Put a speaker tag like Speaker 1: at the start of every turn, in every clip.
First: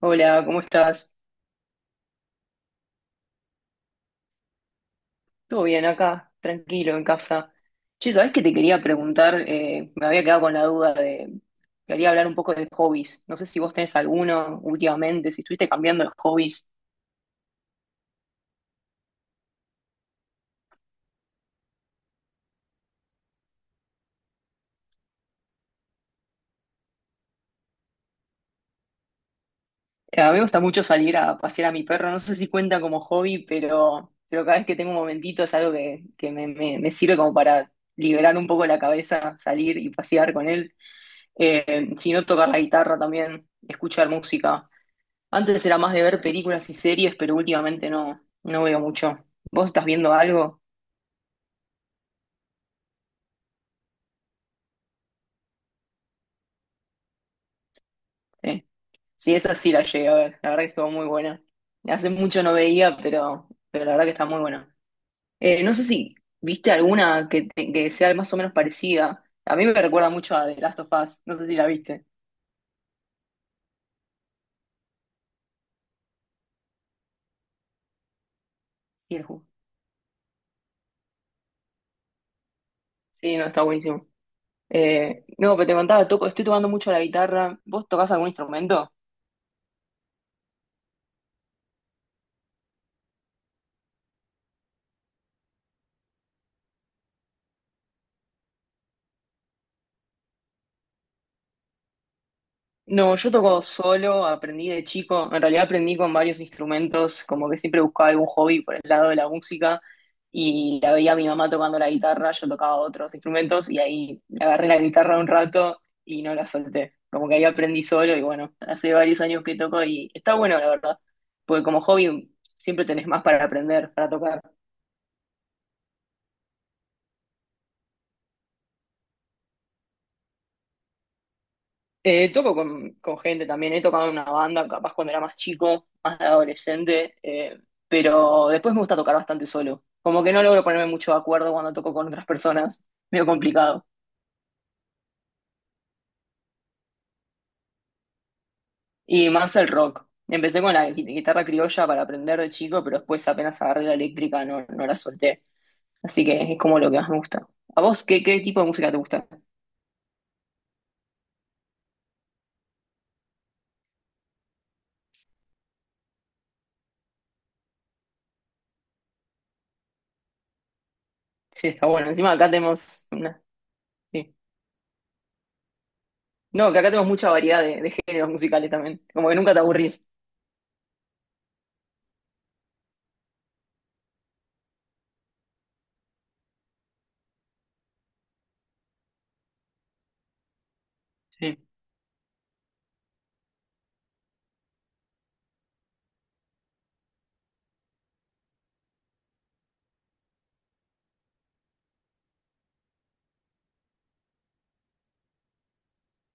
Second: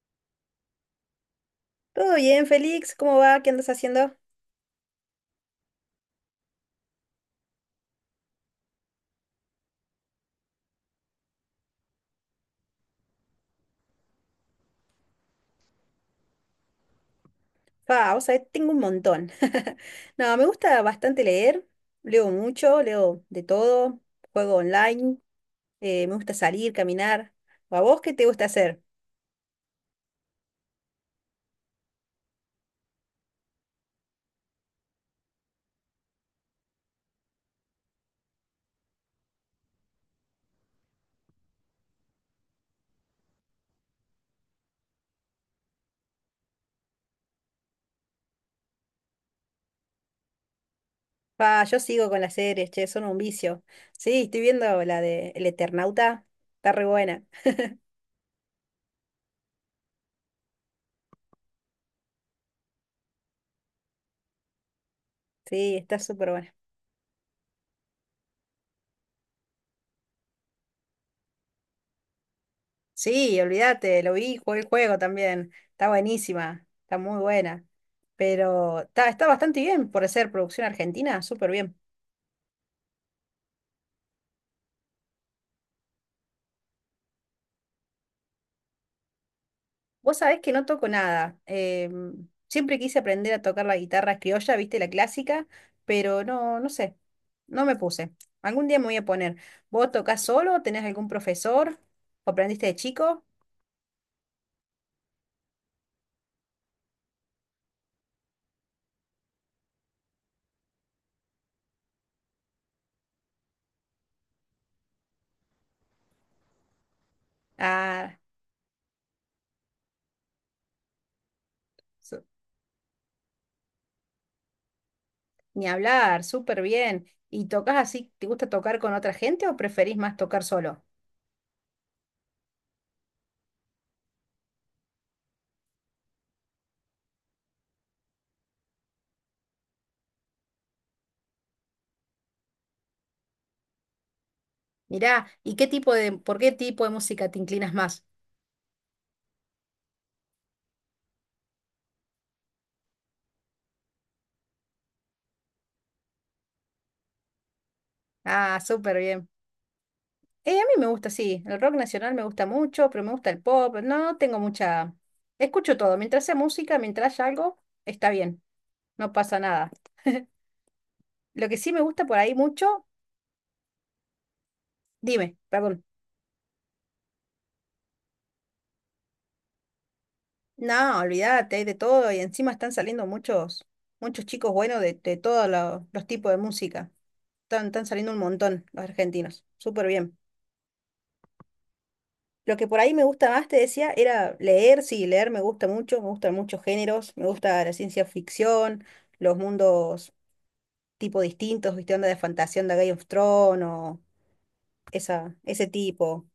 Speaker 1: Hola, ¿cómo estás?
Speaker 2: ¿Todo bien, Félix? ¿Cómo va? ¿Qué andas haciendo?
Speaker 1: ¿Todo bien acá? Tranquilo, en casa. Che, ¿sabés que te quería preguntar? Me había quedado con la duda de... Quería hablar un poco de hobbies. No sé si vos tenés alguno últimamente, si estuviste cambiando los hobbies.
Speaker 2: Ah, vos sabés, tengo un montón. No, me gusta bastante leer. Leo mucho, leo de todo. Juego online. Me gusta salir, caminar. ¿O a vos qué te gusta hacer?
Speaker 1: A mí me gusta mucho salir a pasear a mi perro. No sé si cuenta como hobby, pero cada vez que tengo un momentito es algo me sirve como para liberar un poco la cabeza, salir y pasear con él. Si no, tocar la guitarra también, escuchar música. Antes era más de ver películas y series, pero últimamente no, no veo mucho. ¿Vos estás viendo algo?
Speaker 2: Pa, yo sigo con las series, che, son un vicio. Sí, estoy viendo la de El Eternauta. Está re buena.
Speaker 1: Sí, sí, esa sí la llegué a ver. La verdad que estuvo muy buena. Hace mucho no veía, pero la verdad que está muy buena. No
Speaker 2: Sí,
Speaker 1: sé
Speaker 2: está
Speaker 1: si
Speaker 2: súper buena.
Speaker 1: viste alguna que sea más o menos parecida. A mí me recuerda mucho a The Last of Us. No sé si la viste.
Speaker 2: Sí, olvídate, lo vi, jugué el juego también. Está buenísima, está muy buena. Pero está,
Speaker 1: Sí, el
Speaker 2: está
Speaker 1: ju-
Speaker 2: bastante bien por ser producción argentina, súper bien.
Speaker 1: sí, no, está buenísimo. No, pero te contaba, toco, estoy tocando mucho la guitarra. ¿Vos tocás algún instrumento?
Speaker 2: Vos sabés que no toco nada. Siempre quise aprender a tocar la guitarra criolla, viste, la clásica, pero no, no sé, no me puse. Algún día me voy a poner. ¿Vos tocás solo? ¿Tenés algún profesor? ¿O aprendiste de
Speaker 1: No,
Speaker 2: chico?
Speaker 1: yo toco solo, aprendí de chico, en realidad aprendí con varios instrumentos, como que siempre buscaba algún hobby por el lado de la música y la veía a mi mamá tocando la guitarra, yo tocaba otros instrumentos y ahí le agarré la guitarra un rato y no la solté, como que ahí aprendí solo
Speaker 2: Ah,
Speaker 1: y bueno, hace varios años que toco y está bueno la verdad, porque como
Speaker 2: su-
Speaker 1: hobby siempre tenés más para aprender, para tocar.
Speaker 2: ni hablar, súper bien. ¿Y tocas así? ¿Te gusta tocar con otra gente o preferís más tocar solo?
Speaker 1: Toco con gente también, he tocado en una banda, capaz cuando era más chico, más adolescente, pero después me gusta tocar bastante solo. Como que no logro ponerme mucho de acuerdo cuando toco con otras personas, medio complicado.
Speaker 2: Mirá, ¿y qué tipo de, por qué tipo de música te inclinas más?
Speaker 1: Y más el rock. Empecé con la guitarra criolla para aprender de chico, pero después apenas agarré la eléctrica no, no la solté. Así que es como lo que más me gusta. ¿A vos qué, qué tipo
Speaker 2: Ah,
Speaker 1: de música
Speaker 2: súper
Speaker 1: te gusta?
Speaker 2: bien. A mí me gusta, sí, el rock nacional me gusta mucho, pero me gusta el pop, no tengo mucha... Escucho todo, mientras sea música, mientras haya algo, está bien, no pasa nada. Lo que
Speaker 1: Sí,
Speaker 2: sí me
Speaker 1: está
Speaker 2: gusta
Speaker 1: bueno.
Speaker 2: por
Speaker 1: Encima
Speaker 2: ahí
Speaker 1: acá
Speaker 2: mucho,
Speaker 1: tenemos una... sí.
Speaker 2: dime, perdón.
Speaker 1: No, que acá tenemos mucha variedad de géneros musicales también. Como que nunca te aburrís.
Speaker 2: No, olvídate, hay de todo y encima están saliendo muchos, muchos chicos buenos de todos los tipos de música. Están saliendo un montón los argentinos, súper bien.
Speaker 1: Sí.
Speaker 2: Lo que por ahí me gusta más, te decía, era leer, sí, leer me gusta mucho, me gustan muchos géneros, me gusta la ciencia ficción, los mundos tipo distintos, viste, onda de fantasía, onda Game of Thrones, o esa, ese tipo.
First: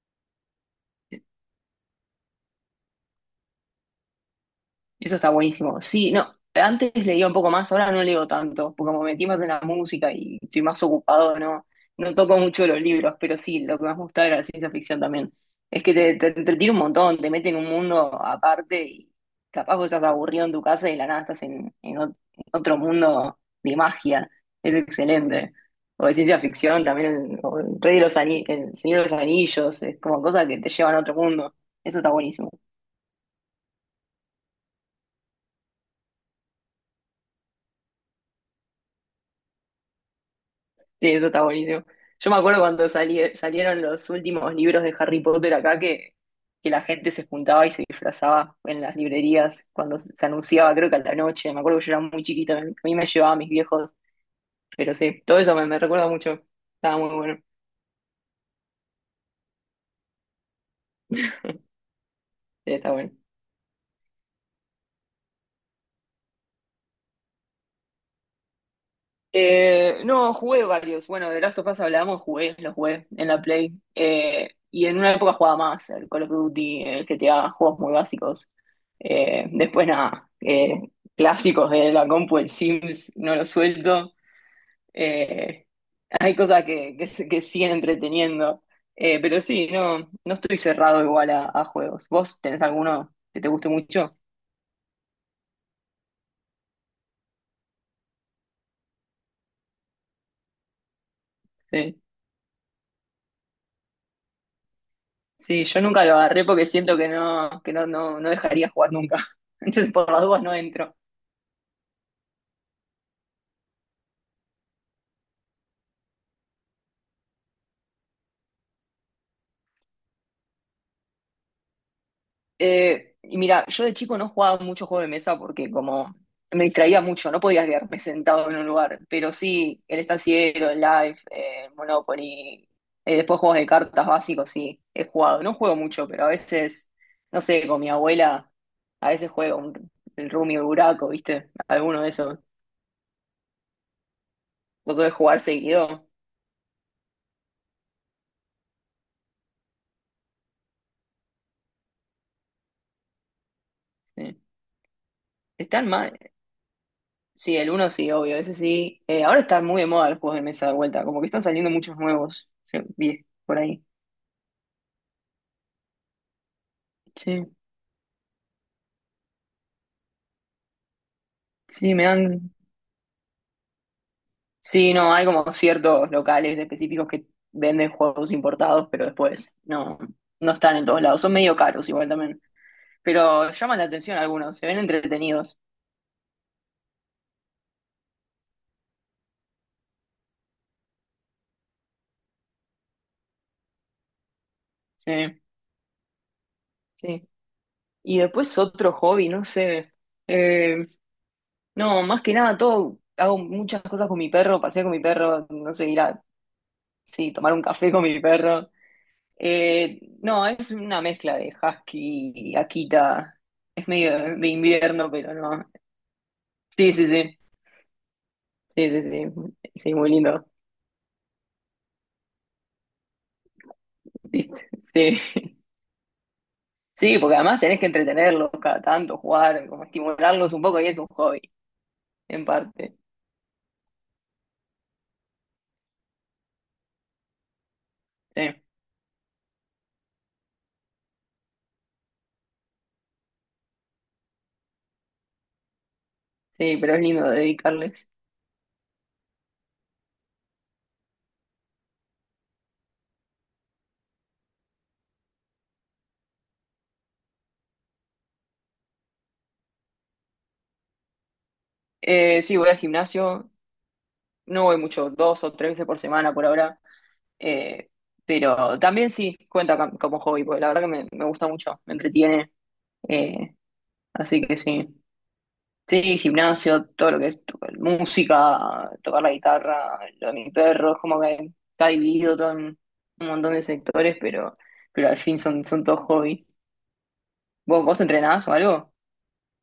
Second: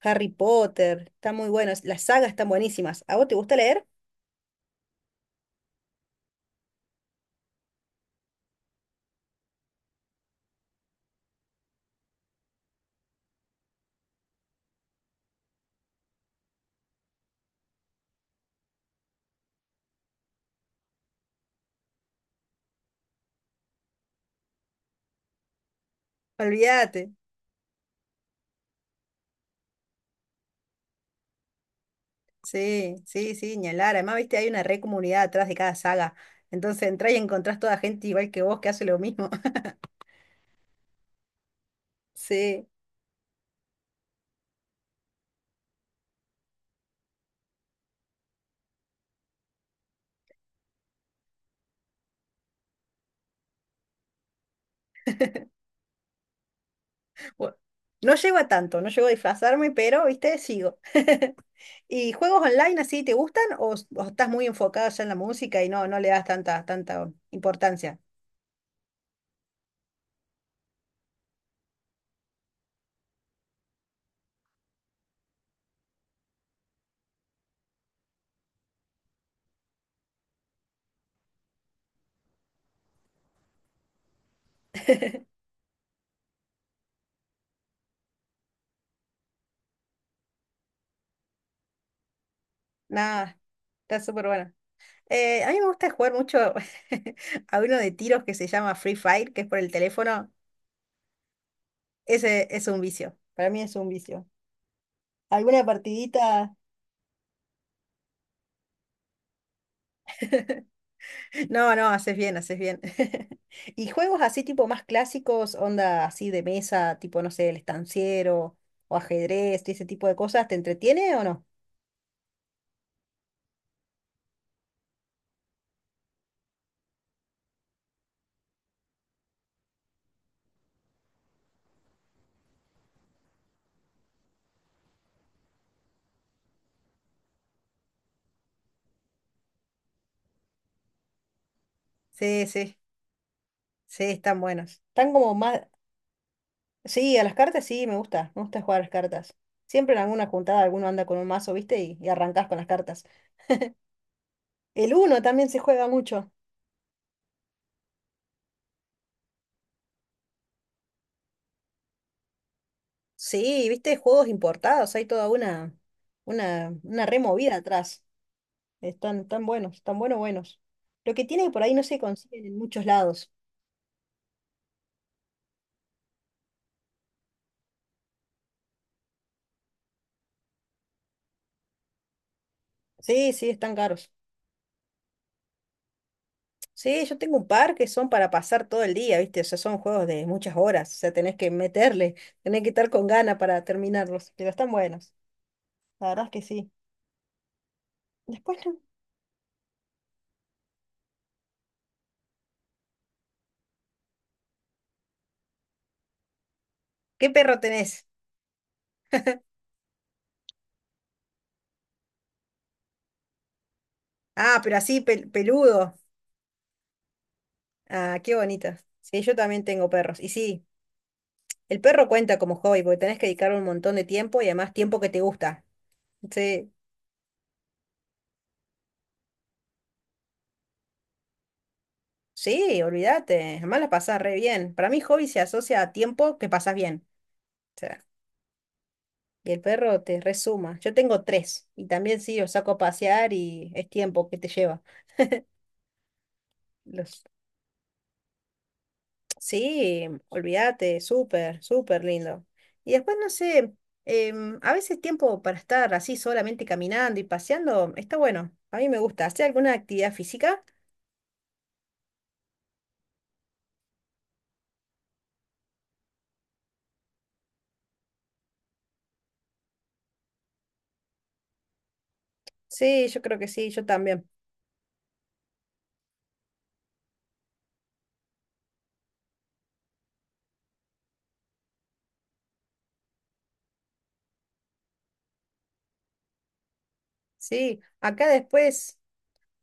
Speaker 2: Harry Potter, está muy bueno, las sagas están buenísimas. ¿A vos te gusta leer?
Speaker 1: Eso está buenísimo. Sí, no, antes leía un poco más, ahora no leo tanto, porque como me metí más en la música y estoy más ocupado, no, no toco mucho los libros, pero sí, lo que más me gusta era la ciencia ficción también. Es que te entretiene un montón, te mete en un mundo aparte y capaz vos estás aburrido en tu casa y de la nada estás en otro mundo de magia. Es excelente. O de ciencia ficción
Speaker 2: Olvídate.
Speaker 1: también, el, o el Rey de los Ani- el Señor de los Anillos, es como cosas que te llevan a otro mundo. Eso está buenísimo.
Speaker 2: Sí, sí, sí, ni hablar. Además, viste, hay una re comunidad atrás de cada saga. Entonces entrás y encontrás toda gente igual que vos que hace lo mismo.
Speaker 1: Sí, eso está buenísimo. Yo me acuerdo
Speaker 2: Sí.
Speaker 1: cuando salieron los últimos libros de Harry Potter acá que la gente se juntaba y se disfrazaba en las librerías cuando se anunciaba, creo que a la noche. Me acuerdo que yo era muy chiquita, a mí me llevaban mis viejos, pero sí, todo eso me, me recuerda mucho. Estaba muy bueno.
Speaker 2: Bu- No llego a tanto, no llego a disfrazarme, pero, viste, sigo. ¿Y juegos
Speaker 1: Sí,
Speaker 2: online
Speaker 1: está
Speaker 2: así
Speaker 1: bueno.
Speaker 2: te gustan o, o estás muy enfocado ya en la música y no, no le das tanta, tanta importancia?
Speaker 1: No, jugué varios. Bueno, de Last of Us hablamos, jugué, los jugué en la Play. Y en una época jugaba más, el Call of Duty, el GTA, juegos muy básicos. Después nada, clásicos de la compu, el Sims, no lo suelto. Eh, Hay cosas que siguen entreteniendo. Pero sí, no, no estoy cerrado igual a juegos. ¿Vos tenés alguno
Speaker 2: Nada,
Speaker 1: que te guste
Speaker 2: está
Speaker 1: mucho?
Speaker 2: súper bueno. A mí me gusta jugar mucho a uno de tiros que se llama Free Fire, que es por el teléfono.
Speaker 1: Sí.
Speaker 2: Ese es un vicio. Para mí es un vicio. ¿Alguna
Speaker 1: Sí, yo nunca lo agarré
Speaker 2: partidita?
Speaker 1: porque siento que no, no, no dejaría jugar nunca. Entonces, por las dudas no entro.
Speaker 2: No, no, haces bien, haces bien. ¿Y juegos así tipo más clásicos, onda así de mesa, tipo, no sé, el estanciero o ajedrez, y ese tipo de cosas, ¿te entretiene o no?
Speaker 1: Y mira, yo de chico no jugaba mucho juego de mesa porque como me distraía mucho, no podía quedarme sentado en un lugar. Pero sí, el estanciero, el Life, el Monopoly, después juegos de cartas básicos, sí, he jugado. No juego mucho, pero a veces, no sé, con mi abuela, a veces juego un, el Rummy o el Buraco, ¿viste? Alguno de esos.
Speaker 2: Sí, sí, sí, están buenos.
Speaker 1: Vos
Speaker 2: Están
Speaker 1: podés
Speaker 2: como
Speaker 1: jugar
Speaker 2: más...
Speaker 1: seguido.
Speaker 2: Sí, a las cartas sí, me gusta jugar a las cartas. Siempre en alguna juntada alguno anda con un mazo, ¿viste? Y arrancás con las cartas.
Speaker 1: Sí.
Speaker 2: El uno también se juega
Speaker 1: Están mal,
Speaker 2: mucho.
Speaker 1: sí, el uno sí, obvio, ese sí. Ahora están muy de moda los juegos de mesa de vuelta, como que están saliendo muchos nuevos, sí, vi por
Speaker 2: Sí,
Speaker 1: ahí.
Speaker 2: viste, juegos importados, hay toda una
Speaker 1: Sí,
Speaker 2: removida atrás. Están tan buenos, buenos. Lo que tiene que por ahí no
Speaker 1: sí,
Speaker 2: se
Speaker 1: me
Speaker 2: consiguen
Speaker 1: dan...
Speaker 2: en muchos lados.
Speaker 1: Sí, no, hay como ciertos locales específicos que venden juegos importados, pero después no, no están en todos lados. Son medio caros igual también,
Speaker 2: Sí, sí,
Speaker 1: pero
Speaker 2: están
Speaker 1: llaman la
Speaker 2: caros.
Speaker 1: atención algunos, se ven entretenidos.
Speaker 2: Sí, yo tengo un par que son para pasar todo el día, viste, o sea, son juegos de muchas horas, o sea, tenés que meterle, tenés que estar con ganas para terminarlos, pero están buenos.
Speaker 1: Sí,
Speaker 2: La verdad es que sí.
Speaker 1: sí. Y después
Speaker 2: Después no.
Speaker 1: otro hobby, no sé. Eh, no, más que nada, todo, hago muchas cosas con mi perro, paseo con mi perro, no sé, ir a
Speaker 2: ¿Qué
Speaker 1: sí, tomar
Speaker 2: perro
Speaker 1: un café con
Speaker 2: tenés?
Speaker 1: mi perro. No, es una mezcla de husky y Akita. Es medio de
Speaker 2: Ah, pero así
Speaker 1: invierno, pero no.
Speaker 2: peludo.
Speaker 1: Sí, sí, sí.
Speaker 2: Ah, qué bonito.
Speaker 1: Sí, sí,
Speaker 2: Sí,
Speaker 1: sí.
Speaker 2: yo también tengo
Speaker 1: Sí, muy
Speaker 2: perros. Y
Speaker 1: lindo.
Speaker 2: sí, el perro cuenta como hobby porque tenés que dedicarle un montón de tiempo y
Speaker 1: ¿Viste?
Speaker 2: además tiempo que
Speaker 1: Sí.
Speaker 2: te gusta. Sí,
Speaker 1: Sí, porque además tenés que entretenerlos cada tanto, jugar, como estimularlos un poco y es un hobby, en
Speaker 2: sí,
Speaker 1: parte.
Speaker 2: olvídate. Además la pasás re bien. Para mí hobby se asocia a tiempo que pasás bien. O sea,
Speaker 1: Sí,
Speaker 2: y el perro te resuma. Yo tengo tres y también sí, los saco a pasear y es tiempo que te lleva.
Speaker 1: sí, pero es
Speaker 2: Los...
Speaker 1: lindo dedicarles.
Speaker 2: Sí, olvídate, súper, súper lindo. Y después, no sé, a veces tiempo para estar así solamente caminando y paseando está bueno. A mí me gusta. ¿Hacer alguna actividad física?
Speaker 1: Sí, voy al gimnasio. No voy mucho, dos o tres veces por semana por ahora. eh, pero también sí cuenta como hobby, porque la verdad que me gusta mucho, me entretiene.
Speaker 2: Sí, yo creo que
Speaker 1: eh,
Speaker 2: sí, yo también.
Speaker 1: Así que sí. Sí, gimnasio, todo lo que es música, tocar la guitarra, lo de mi perro, es como que está dividido todo en un montón de sectores, pero al fin son, son todos hobbies.
Speaker 2: Sí,
Speaker 1: ¿Vos
Speaker 2: acá
Speaker 1: entrenás o algo?
Speaker 2: después,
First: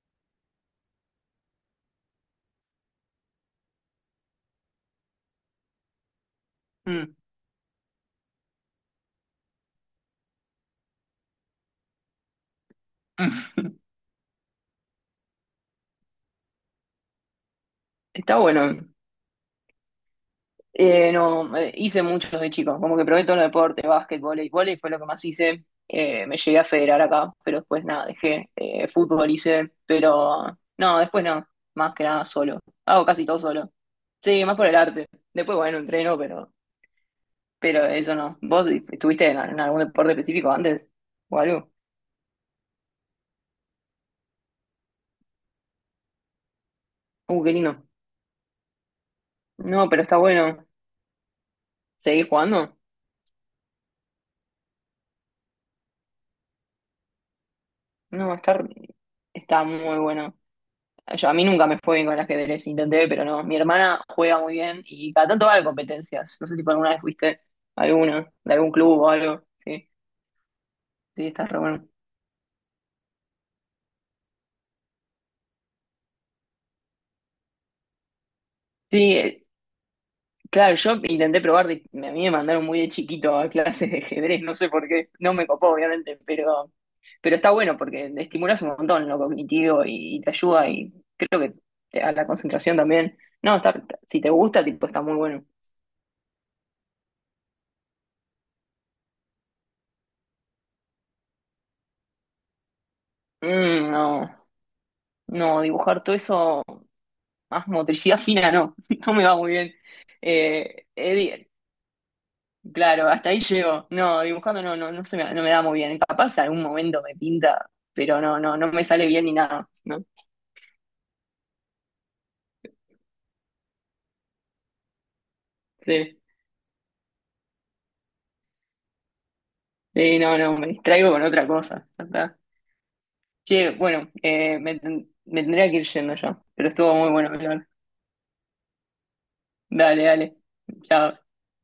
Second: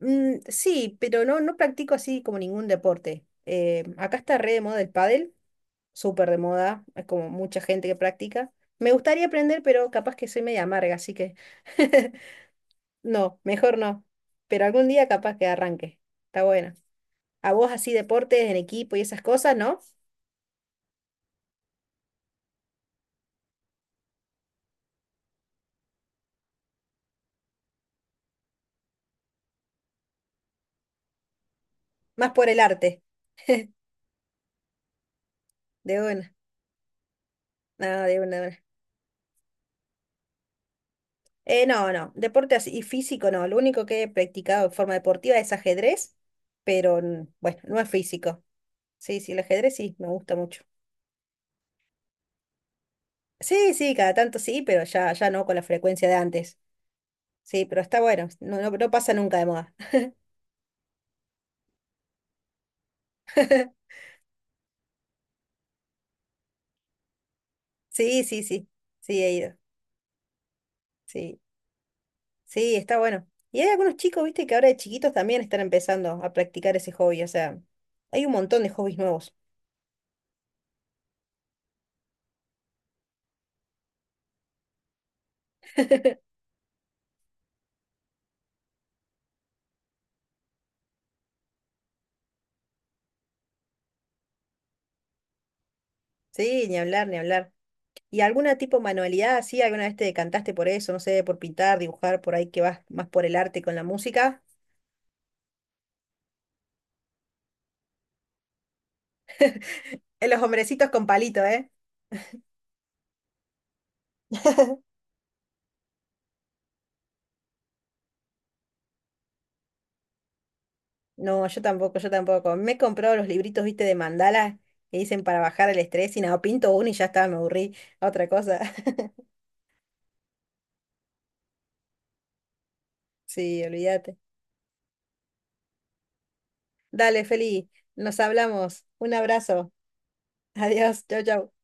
Speaker 2: mm, sí, pero no, no practico así como ningún deporte. Acá está re de moda el pádel, súper de moda, es
Speaker 1: Mm.
Speaker 2: como mucha gente que practica. Me gustaría aprender, pero capaz que soy media amarga, así que no, mejor no. Pero algún día capaz que arranque. Está bueno. A vos así
Speaker 1: Está
Speaker 2: deportes en
Speaker 1: bueno.
Speaker 2: equipo y esas cosas, ¿no?
Speaker 1: No, hice muchos de chicos, como que probé todos los deportes, básquet, vóley fue lo que más hice. Me llegué a federar acá, pero después nada, dejé. Fútbol hice, pero no, después no, más que nada
Speaker 2: Más por el
Speaker 1: solo.
Speaker 2: arte.
Speaker 1: Hago casi todo solo. Sí, más por el arte. Después, bueno,
Speaker 2: De
Speaker 1: entreno,
Speaker 2: una.
Speaker 1: pero
Speaker 2: Nada,
Speaker 1: eso
Speaker 2: de una,
Speaker 1: no.
Speaker 2: de una.
Speaker 1: ¿Vos estuviste en algún deporte específico antes? ¿O algo?
Speaker 2: No, no, deporte así, y físico no. Lo único que he practicado en forma deportiva es ajedrez, pero
Speaker 1: Qué
Speaker 2: bueno, no
Speaker 1: lindo.
Speaker 2: es físico. Sí, sí, el ajedrez
Speaker 1: No,
Speaker 2: sí,
Speaker 1: pero
Speaker 2: me
Speaker 1: está
Speaker 2: gusta mucho.
Speaker 1: bueno. ¿Seguís jugando?
Speaker 2: Sí, sí, cada tanto sí, pero ya, ya no con la frecuencia de antes. Sí, pero está bueno,
Speaker 1: No,
Speaker 2: no,
Speaker 1: está,
Speaker 2: no, no pasa nunca de
Speaker 1: está
Speaker 2: moda.
Speaker 1: muy bueno. Yo, a mí nunca me fue bien con el ajedrez, intenté, pero no. Mi hermana juega muy bien y cada tanto va a competencias. No sé si por alguna vez fuiste a
Speaker 2: Sí,
Speaker 1: alguna,
Speaker 2: sí,
Speaker 1: de
Speaker 2: sí,
Speaker 1: algún club o
Speaker 2: sí, he
Speaker 1: algo.
Speaker 2: ido.
Speaker 1: Sí, sí,
Speaker 2: Sí,
Speaker 1: está re bueno.
Speaker 2: sí, está bueno. Y hay algunos chicos, viste, que ahora de chiquitos también están empezando a practicar ese hobby. O sea, hay un montón de hobbies
Speaker 1: Sí,
Speaker 2: nuevos.
Speaker 1: claro, yo intenté probar, a mí me mandaron muy de chiquito a clases de ajedrez, no sé por qué. No me copó, obviamente, pero está bueno porque te estimulas un montón lo cognitivo y te ayuda y creo que a la concentración también. No, está, si te gusta, tipo, está muy bueno.
Speaker 2: Sí, ni hablar, ni hablar. ¿Y alguna tipo manualidad así? ¿Alguna vez te decantaste por eso? No sé, por pintar, dibujar, por ahí que vas más por el arte con la
Speaker 1: Mm, no,
Speaker 2: música.
Speaker 1: no, dibujar todo eso, más motricidad fina, no, no me va muy bien.
Speaker 2: En los
Speaker 1: Eh,
Speaker 2: hombrecitos con
Speaker 1: eh,
Speaker 2: palito,
Speaker 1: di-
Speaker 2: ¿eh?
Speaker 1: claro, hasta ahí llego. No, dibujando no, no, no se me, no me da muy bien. Capaz algún momento me pinta, pero no, no, no me sale bien ni nada, ¿no?
Speaker 2: No, yo tampoco, yo tampoco. Me he comprado los libritos, viste, de mandala que dicen para bajar el estrés
Speaker 1: Sí,
Speaker 2: y nada, pinto uno y ya está, me aburrí. Otra cosa.
Speaker 1: sí, no, no, me distraigo con otra cosa. Ya está.
Speaker 2: Sí,
Speaker 1: Che, bueno,
Speaker 2: olvídate.
Speaker 1: me tendría que ir yendo ya, pero estuvo muy
Speaker 2: Dale,
Speaker 1: bueno, hablar.
Speaker 2: Feli, nos hablamos. Un abrazo.
Speaker 1: Dale, dale.
Speaker 2: Adiós, chau,
Speaker 1: Chao.
Speaker 2: chau.